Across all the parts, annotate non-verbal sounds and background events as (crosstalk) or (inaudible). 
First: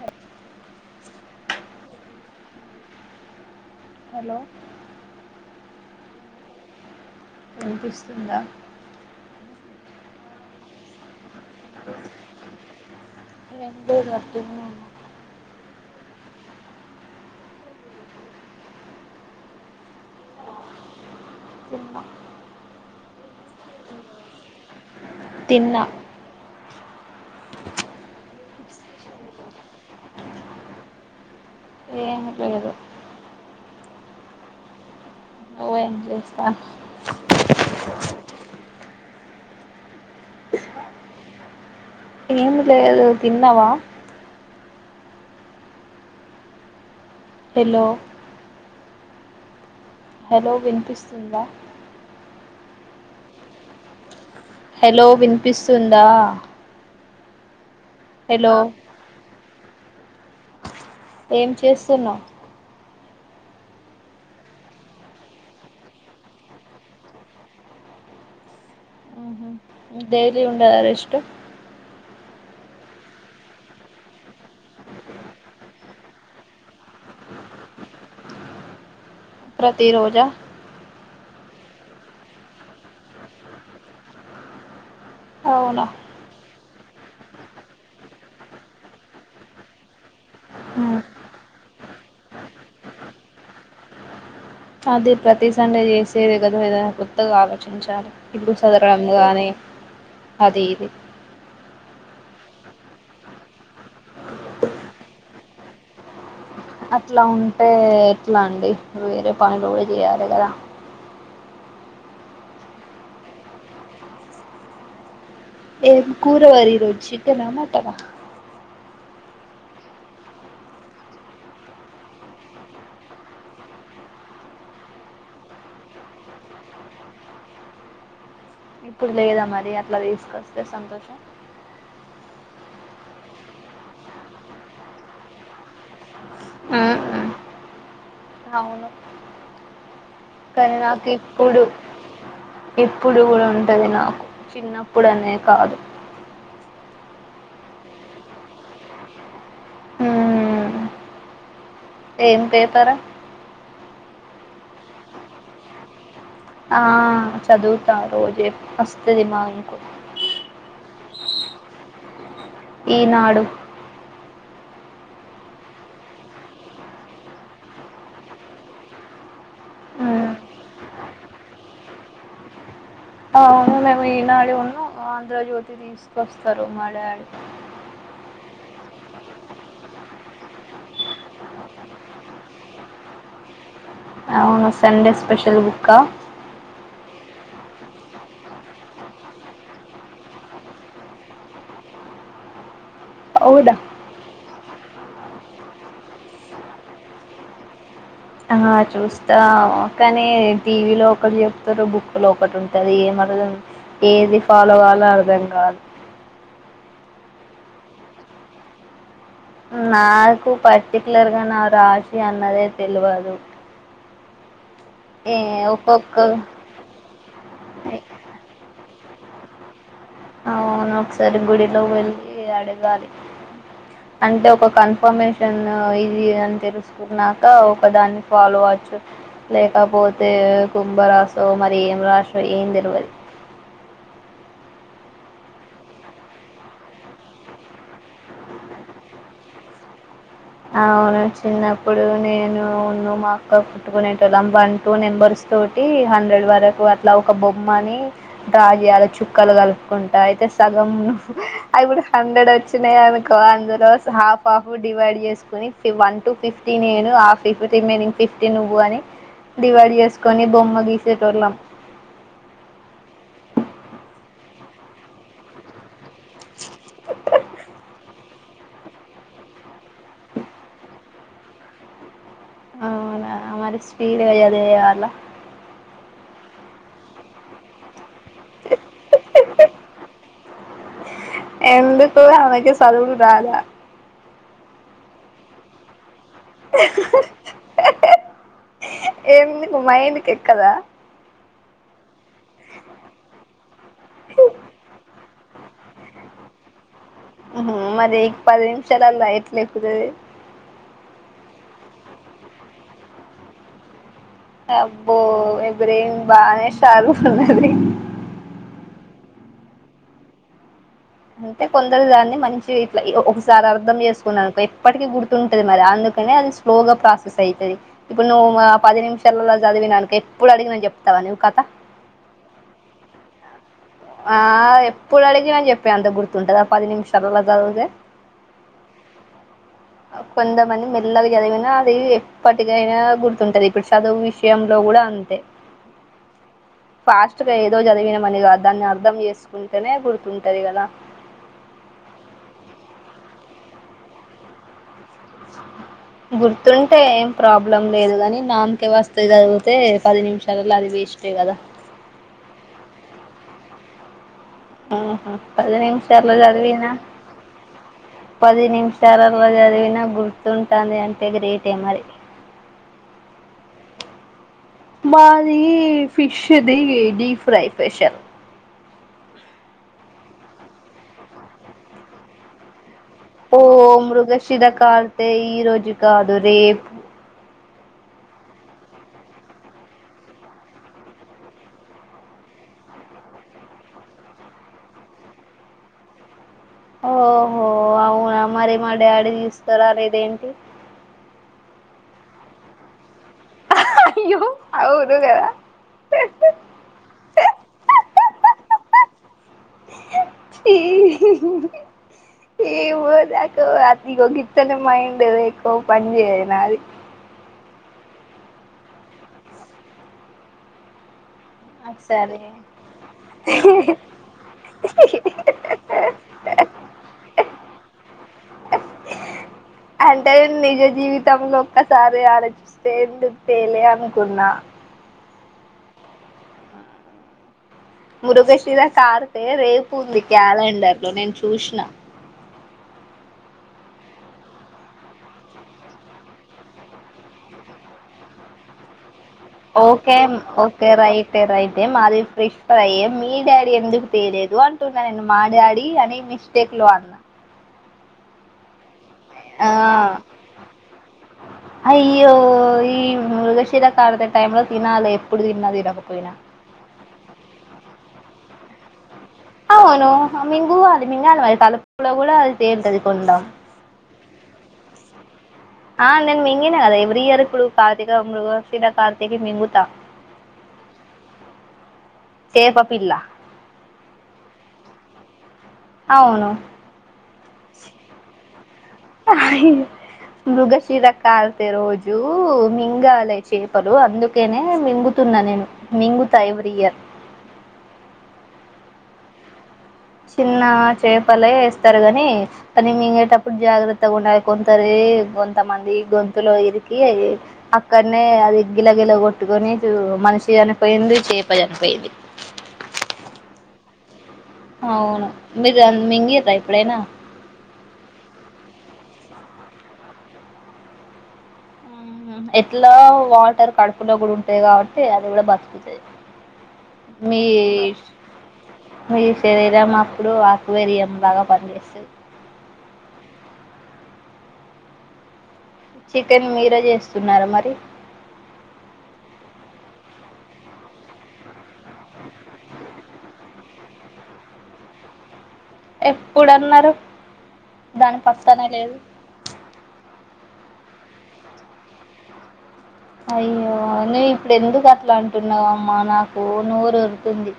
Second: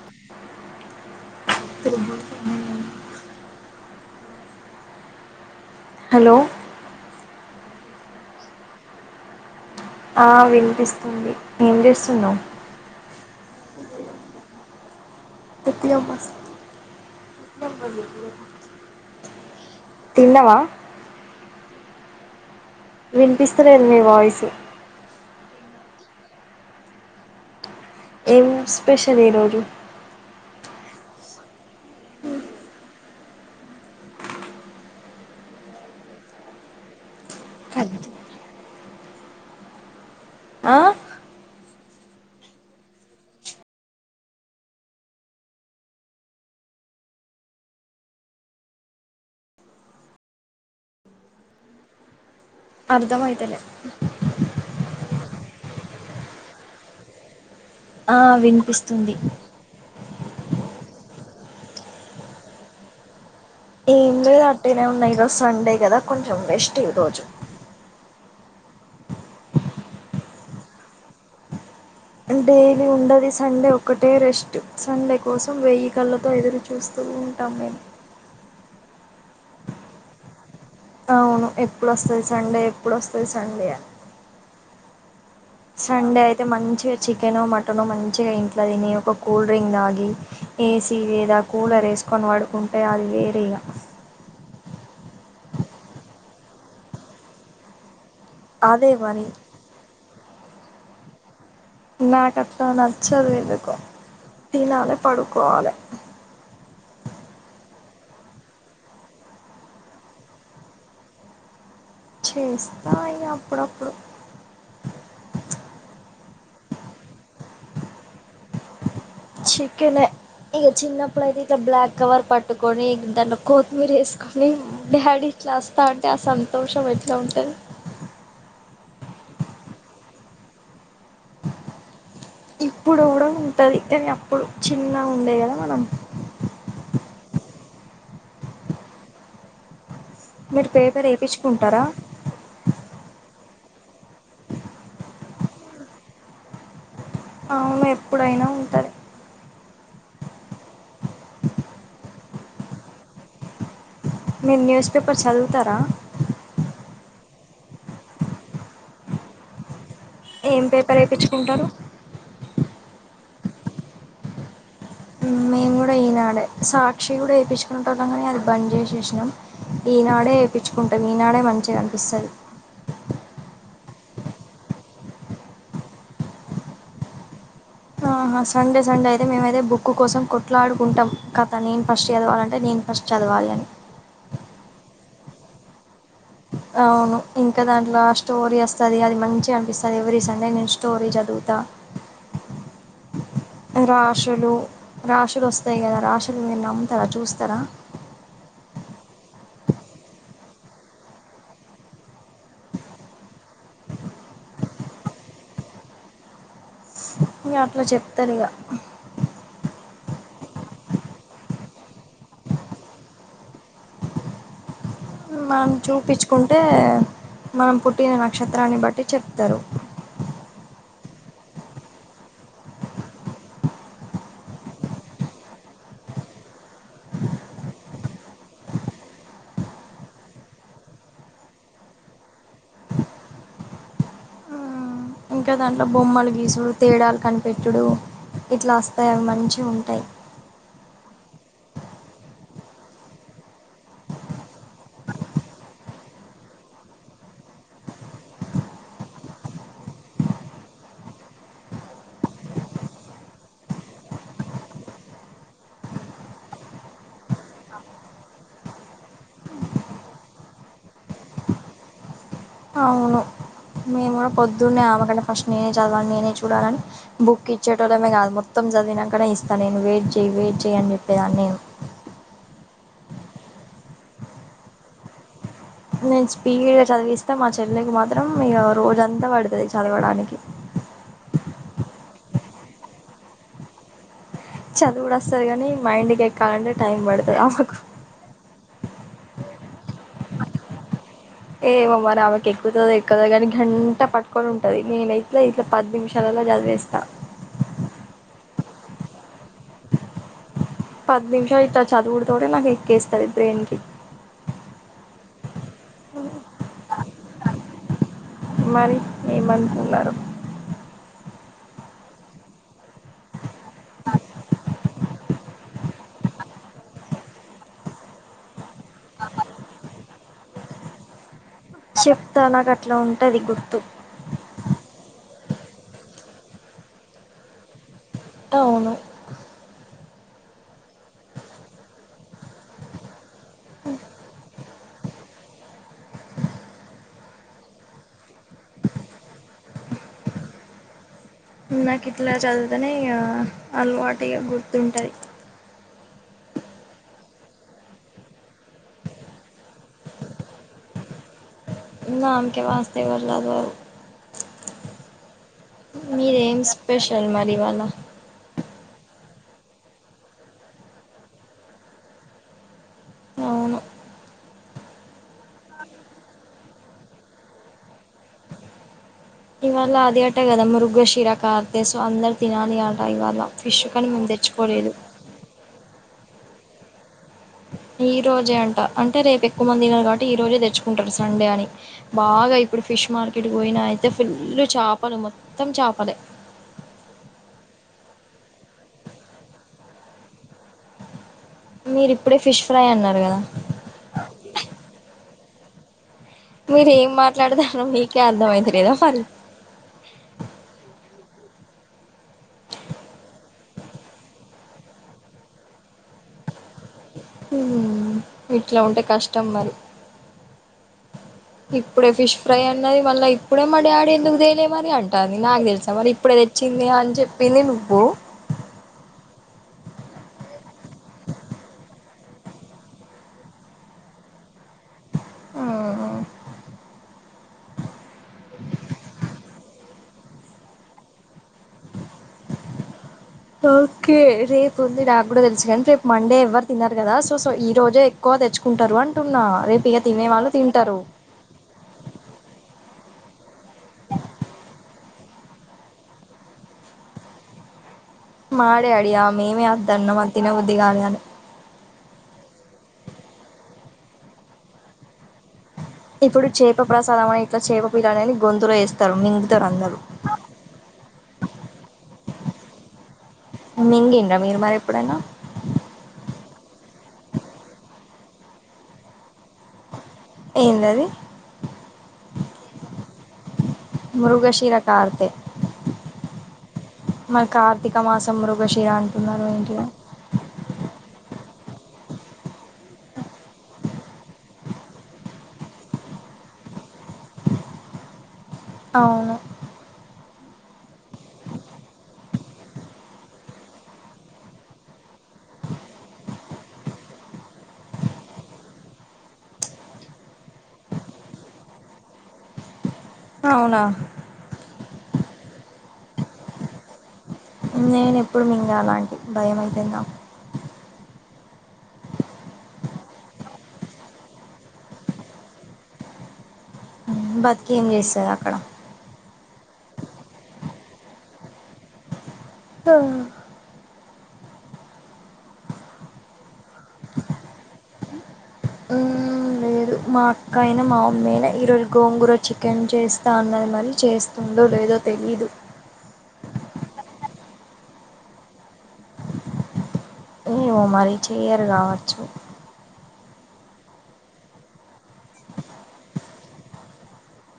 (unintelligible) Hello hello వినిపిస్తుందా ఆ వినిపిస్తుంది వినిపిస్తున్నావు ఎండి (unintelligible) ఉన్నా ఒకే అమ్మాస్ తిన్నావా తిన్న వినిపిస్తలేదు మీ వాయిస్ తిన్నా ఏం స్పెషల్ ఈరోజు ఏం లేదు పిస్తా కద్దు ఆ ఏం లేదు తిన్నావా హలో హలో వినిపిస్తుందా అర్థమయితలే హలో వినిపిస్తుందా ఆ హలో వినిపిస్తుంది ఏం చేస్తున్నావు ఏం లేదు అట్టనే ఉన్నాయి ఈరోజు సండే కదా కొంచెం రెస్ట్ ఈరోజు ఊహు డైలీ ఉండదా రెస్ట్ డైలీ ఉండదు సండే ఒకటే రెస్ట్ సండే కోసం వెయ్యి కళ్ళతో ఎదురు చూస్తూ ఉంటాము ప్రతి రోజా అవును ఎప్పుడొస్తది చండే ఎప్పుడొస్తది సండే అని అవును సండే అయితే మంచి ఏ చికెనో మటనో మంచిగా ఇంట్లో తిని ఒక కూల్ డ్రింక్ తాగి ఏసీ మ్ లేదా కూలర్ వేసుకొని పడుకుంటే అది వేరే ఇగా అది ప్రతి సండే చేసేది కదా ఏదైనా కొత్తగా ఆలోచించాలి ఇప్పుడు అదే చదరం పని గానీ అది ఇది నా కట్ట నచ్చదు ఎందుకో తినాలే పడుకోవాలే అట్లా ఉంటే ఎట్లా అండి నువ్వు వేరే పనులు కూడా చేయాలి కదా చేస్తా అవి అప్పుడప్పుడు ఏం కూర మరి ఈరోజు చికనా, మటనా చికనే ఈ చిన్నప్పుడయితే ఇక బ్లాక్ కవర్ పట్టుకొని దాంట్లో కొత్తిమీర వేసుకొని డాడీ చేస్తా అంటే ఆ సంతోషం ఎట్లా ఉంటది ఇప్పుడు లేదా మరి అట్లా తీసుకొస్తే సంతోషం ఇప్పుడు కూడా ఉంటది కానీ అప్పుడు చిన్న ఉండే కదా మనం ఉహు అవును మీరు కానీ పేపర్ నాకు ఇప్పుడు వేయించుకుంటారా ఇప్పుడు కూడా ఉన్ ఉంటది నాకు చిన్నప్పుడు అనే కాదు అవును ఎప్పుడైనా ఉంటాది మ్మ్. ఏం పేపర మీరు న్యూస్ పేపర్ చదువుతారా ఆ చదువుతా రోజే వస్తది మాకు ఏం పేపర్ వేపించుకుంటారు ఈనాడు ఉమ్మ్ మేము కూడా ఈనాడే సాక్షి కూడా ఏపించుకుంటున్నం కానీ అది బంద్ చేసేసినం మ్మ్. ఈనాడే ఏపిచ్చుకుంటాం ఈనాడే మంచిగనిపిస్తాది అవును మేము ఈనాడును ఆంధ్రజ్యోతి తీసుకొస్తారు మా డాడీ ఆహా సండే సండే అయితే మేమైతే బుక్ కోసం కొట్లాడుకుంటాం కథ నేను ఫస్ట్ చదవాలంటే నేను ఫస్ట్ చదవాలి అని అవును సండే స్పెషల్ బుక్క అవును ఇంకా దాంట్లో ఆ స్టోరీ వస్తాది అది మంచిగనిపిస్తాది ఎవ్రి సండే నేను స్టోరీ చ దువుతా అవునా రాష్ హలో రాశులు వస్తాయి కదా రాశులు మీరు నమ్ముతారా చూస్తారా ఆ చూస్తా కానీ టీవీలో ఒకటి చెప్తారు బుక్‌లో ఒకటి ఉంటది ఏం అ ఏది ఫాలోకావాలో అర్థం కాదు అ ఇగా అట్లా చెప్తారు ఇగ నాకు పర్టికులర్గా నా రాశి అన్నదే తెలువదు మనం ఒక్కొక్క చూపిచుకుంటే మనం పుట్టిన నక్షత్రాన్ని బట్టి చెప్తారు అవును ఒకసారి గుడిలో వెళ్ళి అడగాలి అంటే ఒక కన్ఫర్మేషన్ ఇది అని తెలుసుకున్నాక ఒక దాన్ని ఫాలో అ చ్చు లేకపోతే కుంభరాశో మరి ఏం రాసో ఏం తెలువదు ఇంకా దాంట్లో బొమ్మలు గీసుడు తేడాలు కనిపెట్టుడు ఇట్లా వస్తాయి అవి మంచివుంటాయి అవును చిన్నప్పుడు నేనునూ మా అక్క కుట్టుకునేటోలం వన్ టూ నెంబర్స్ తోటి హండ్రెడ్ వరకు అట్లా ఒక బొమ్మని డ్రా చేయాలి చుక్కలు కలుపుకుంటా అయితే సగం అప్పుడు హండ్రెడ్ వచ్చినాయి అనుకో అందులో హాఫ్ హాఫ్ డివైడ్ చేసు కొని వన్ టు ఫిఫ్టీ నేను ఆ ఫిఫ్టీ మేనింగ్ ఫిఫ్టీ నువ్వు అని డివైడ్ చేసుకొని బొమ్మ గీసేటోల్లం అవును మేము కూడా పొద్దున్నే ఆమె కంటే ఫస్ట్ నేనే చదవని నేనే చూడాలని బుక్ ఇచ్చేటోళ్ళమే కాదు మొ త్తం చదివినంకనే ఇస్తా నేను వెయిట్ చెయ్ వెయిట్ చెయ్ అని చెప్పేదాన్ని నేను అవునా మరి స్పీడుగా చదివే వాళ్ళ నేను స్పీడ్గా చదివిస్తే మా చెల్లికి మా త్రం ఇగ రోజంతా పడుతాది చదవడానికి ఏం సదువుడు రాదా చదువుడు వస్తాది కానీ మైండ్ కి ఏమి మైండ్కి ఎక్కదా ఏమో మరి ఆమె కేక్కుతాదో ఎక్కదో కానీ గంట పట్టుకొని ఉంటది నేనైతే ఇట్లా పది నిమిషాలల్లో చదివేస్తా ఉహ్మ్ మరి చాలా లై పది నిమిషాలు ఇట్లా చదువుడుతోటే నాకు ఎక్కేస్తాది బ్రెయిన్‌కి అబ్బో మీ బ్రెయిన్ బానే షార్ప్ ఉన్నది మరి ఏమనుకున్నారు అంటే కొందరు దాన్ని మంచి ఇట్లా ఒకసారి అర్థం చేసుకున్నా అనుకో ఎప్పటికీ గుర్తుంటది మరి అందు కనే అది స్లోగా ప్రాసెస్ అయితది ఇప్పుడు నువ్వు ఆ పది నిమిషాలలో చదివిననుకో ఇప్పుడు అడిగి నని చెప్తావా నీ కథ చెప్తా నాకు అట్లా ఉంటది గుర్తు ఆ ఎప్పుడు అడిగి నని చెప్పే అంత గుర్తుంటదా పది నిమిషాలలో చదువుతేే అవును కొంతమంది మెల్లగా చదివినా అది ఎప్పటికైనా గుర్తుంటది ఇప్పుడు చదువు విషయం లో కూడా అంతే ఫాస్ట్గా ఏదో చదివినమనిగా దాన్ని అర్ధం చేసుకుంటేనే గుర్తుంటంది కదా నాకు ఇట్లా చదితేనే అలవాటుగా గుర్తుంటది గుర్తుంటే ఏం ప్రాబ్లం లేదు కానీ నామకే వస్త చదివితే పది నిమిషాలలో అది వేసి ష్టే కదా నామకే వాస్తు ఎవరు చదవరు ఆహ పది నిమిషాలలో మీదేం చదివిన స్పెషల్ మరి ఇవాళ పది నిమిష పోది అది వి నా గుర్తుంటుంది అంటే గ్రేట్ ఏ మరి అవును మాది ఫిష్ది డీప్ ఫ్రై స్పెషల్ ఇవల్ అది అట కదా మురుగ్గా శిరా కార్త సో అందరు తినాలని ఆ ఓ మృగశిర కార్తే ఈ రోజు కాదు రేపు ఈ రోజే అంట అంటే రేపు ఎక్కువ మంది తిన కాబట్టి ఈ రోజే తెచ్చుకుంటారు సండే అని బాగా ఇప్పుడు ఫీ ఫిష్ మార్కెట్ పోయిన అయితే ఫుల్ చేపలు మొత్తం చేపలే ఓహో అవునా మరి మా డాడీ తీస్తారు అర ఇదేంటి మీరి ఇప్పుడే ఫిష్ ఫ్రై అన్నారు కదా ఇ అవును గదా మీర ఏం మాట్లాడతారో మీకే అర్థం అయితు లేదా మరి. ఏదా అతికో కితనే మైండ్ ఎక్కువ పని చేయదు నాది ఇట్ల ఉంటే కష్టం మరి. ఇప్పుడే ఫిష్ సరే ఫ్రై అన్నది మళ్ళీ ఇప్పుడే మా డాడీ ఎందుకు తెేలిలేమది అంటారు అంది నాకు తెలుసా మళ్ళీ ఇప్పుడే తెచ్చి. అం చెప్పిన నువ పో అంటే నిజ జీవితం ఒక్కసార్ ఆలోచిస్తే తేలే అనుకున్నా. ఆ మృగశిర కార్తె రేపు ఉంది క్యాలెండర్ లో నేను చూసిన ఓకే రేపుంది నాకు కూడా తెలుసు కండి రేపు మండే ఎవ్వరు తిన్నారు కదా సో సో ఈ రోజే ఎక్కువ తెచ్చుక. కుంటారు ఆ ఓకే ఓకే రైట్ రైట్ మాది ఫ్రష్ ఫ్రై మీ ఎందుకు తెేలిదు అంటున్నా నేను మా డాడీ అని మిస్టేక్ లో అన్నా. మా డాడీ మేమే ఆ వద్దన్నాం అది తినబుద్ది కాలే అని అయ్యో ఈ మృగశిర కాలద టైమ్ంలో లో తినాల ఇప్పుడు చేప ప్రసాదం అని ఇట్లా చేప పిలాని అని గొంతులో వే అవును మింగు అది మింగ అ మరి తలపు కూడా అది తేర్తది మింగిడ్రా మీర్ మరి ఎప్పుడైనా ఆ నేను మింగినా కదా ఎవ్రీ ఇయర్ కుడు కావ మృగశిర కార్తి కి మింగుత ఏందది చేపా పిల్లా మృగశిర కార్తి అవును మన కార్తీక మాసం మృగశిర అంటున్నారు ఏంటి తే రోజు మింగాలి చేపలు అందుకేనే మింగుతున్నా నేను మింగుతాయి వియ్య అవును చిన్న చేపలే ఇస్తారు గానీ మింగేటప్పుడు జాగ్రత్తగా ఉండాల్ కొంతారే కొంతమంది గొంతులో ఇరికి అయి అక్కడనే అది గిలగిల కొట్టుకొని చ మనిషి చనిపోయింది చేప చనిపోయింది అవునా అవును మీరు మింగిదా ఎప్పుడైనా నేను ఎప్పుడు మీంగాల అలాంటి భయంమైతుందకు ఎట్లా వాటర్ కడుపులో కూడా ఉంటాది కాబట్టి అది కూడా బతుకుతుంది మీ బతికి ఏం చేస్తది అక్కడ మీ శరీరం అప్పుడు ఆ వేరియంలాగా పనిచేస్తది ఆ చికెన్ మీరే చేస్తున్నారా మరి లేదు మా అక్క అయినా మా మమ్మీ అయినా ఈ రోజు గోంగూర చికెన్ చేస్తా అన్నది మరి చేస్తుండో లే జోతే ఇదు ఎప్పుడు అన్నారు దాని పక్కానే ఏమో మరీ చెయరు కావచ్చు అయ్యో నువ్వు ఇప్పుడు ఎందుకు అట్లా అంటున్నావమ్మా నాకు నోరు ఉరుతుంది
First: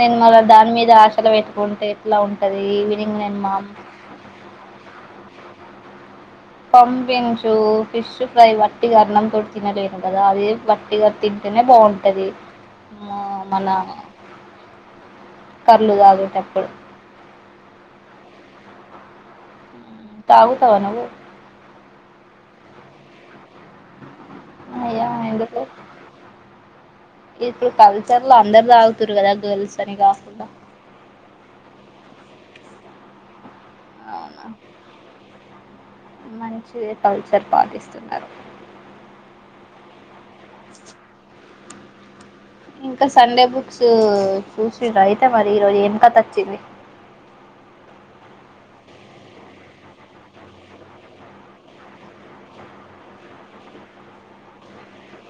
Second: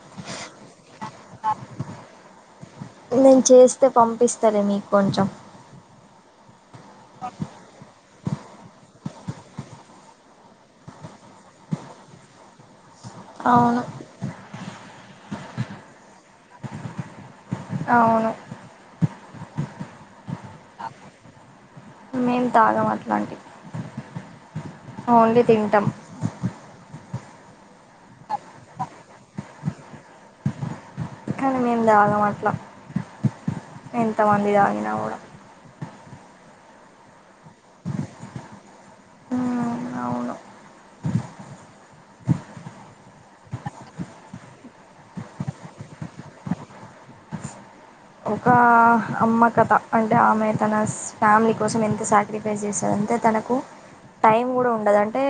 నేను మళ్ళ దాని మీద ఆ చల పెట్టుకుంటే ఎట్లా ఉంటది ఈవినింగ్ నాన్ నేను మా అమ్ చేస్తే పంపిస్తాలే మీకు కొంచెం పంపించు ఫిష్ ఫ్రై వట్టి కరణం. ఎవడు తినలేను కదా అది వట్టిగా తింటేనే బాగుంటది మన అవును కళ్ళు తాగేటప్పుడు అవును తాగుతవా నువ్వు మేం తాగం అట్లాంటి. అయ్యా ఓన్లీ ఎందుకు తింటాం. ఇప్పుడు కల్చర్ లో అందరు తాగుతుండురు కదా గర్ల్స్ అని కాకుండా కానీ మేము దాగాం అట్లా ఎంత మంది తాగిన కూడా. మంచిదే పల్ చర్ పాటిస్తున్నారు అవును ఇంకా సండే బుక్స్ చూసిండ్రా అయితే మరి ఈరోజు ఏమి కథ వచ్చింది. ఒక అమ్మ కథ అంటే ఆమె తన ఫ్యామిలీ కోసం ఎంత సాక్రిఫైస్ చేశార్. అంతే తనకు. టైం కూడా ఉండదు అంటే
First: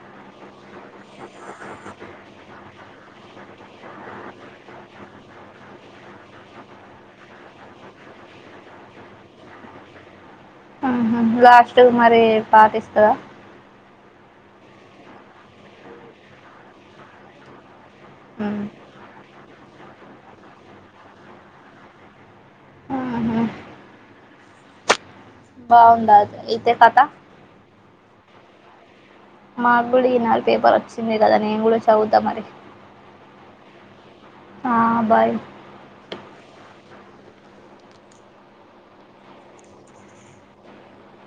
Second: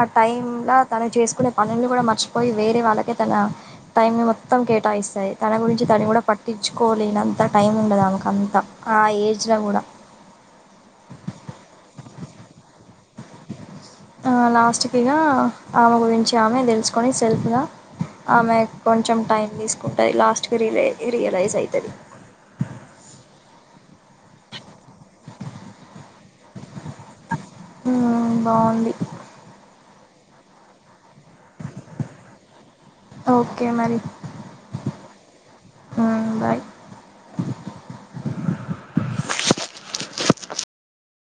ఆ టైమ్ లా తను చేసుకునే పనులు కూడా మర్చిపోయి వేరే వాళ్ళ్. తకి తన టైమ్ మొత్తం కేటాయిస్తాయి తన గురించి తను కూడా పట్టి. ఇచ్చుకోలేనంత టైం ఉండదు ఆమెకు అంత ఆ ఏజ్లో కూడా. ఉమ్ లాస్ట్ కు మరి పార్టీస్తవా ఆ లాస్ట్ కిగ ఆమె గురించి ఆమె దెలుసుకొని సెల్ఫ్ గా ఆమె ఉమ్. కొంచెం టైం దీసుకుంటది. లాస్ట్కి రిలై రియలైజ్ అయితది. ఆహా బాగుందా అయితే కథ హ్మ్మ్ బాగుంది మాకు కూడా ఈ నాడు పేపర్ వచ్చిందియి గదా నేను కూడా చవుద్దా మరి ఓకే మరి ఆ బై బాయ్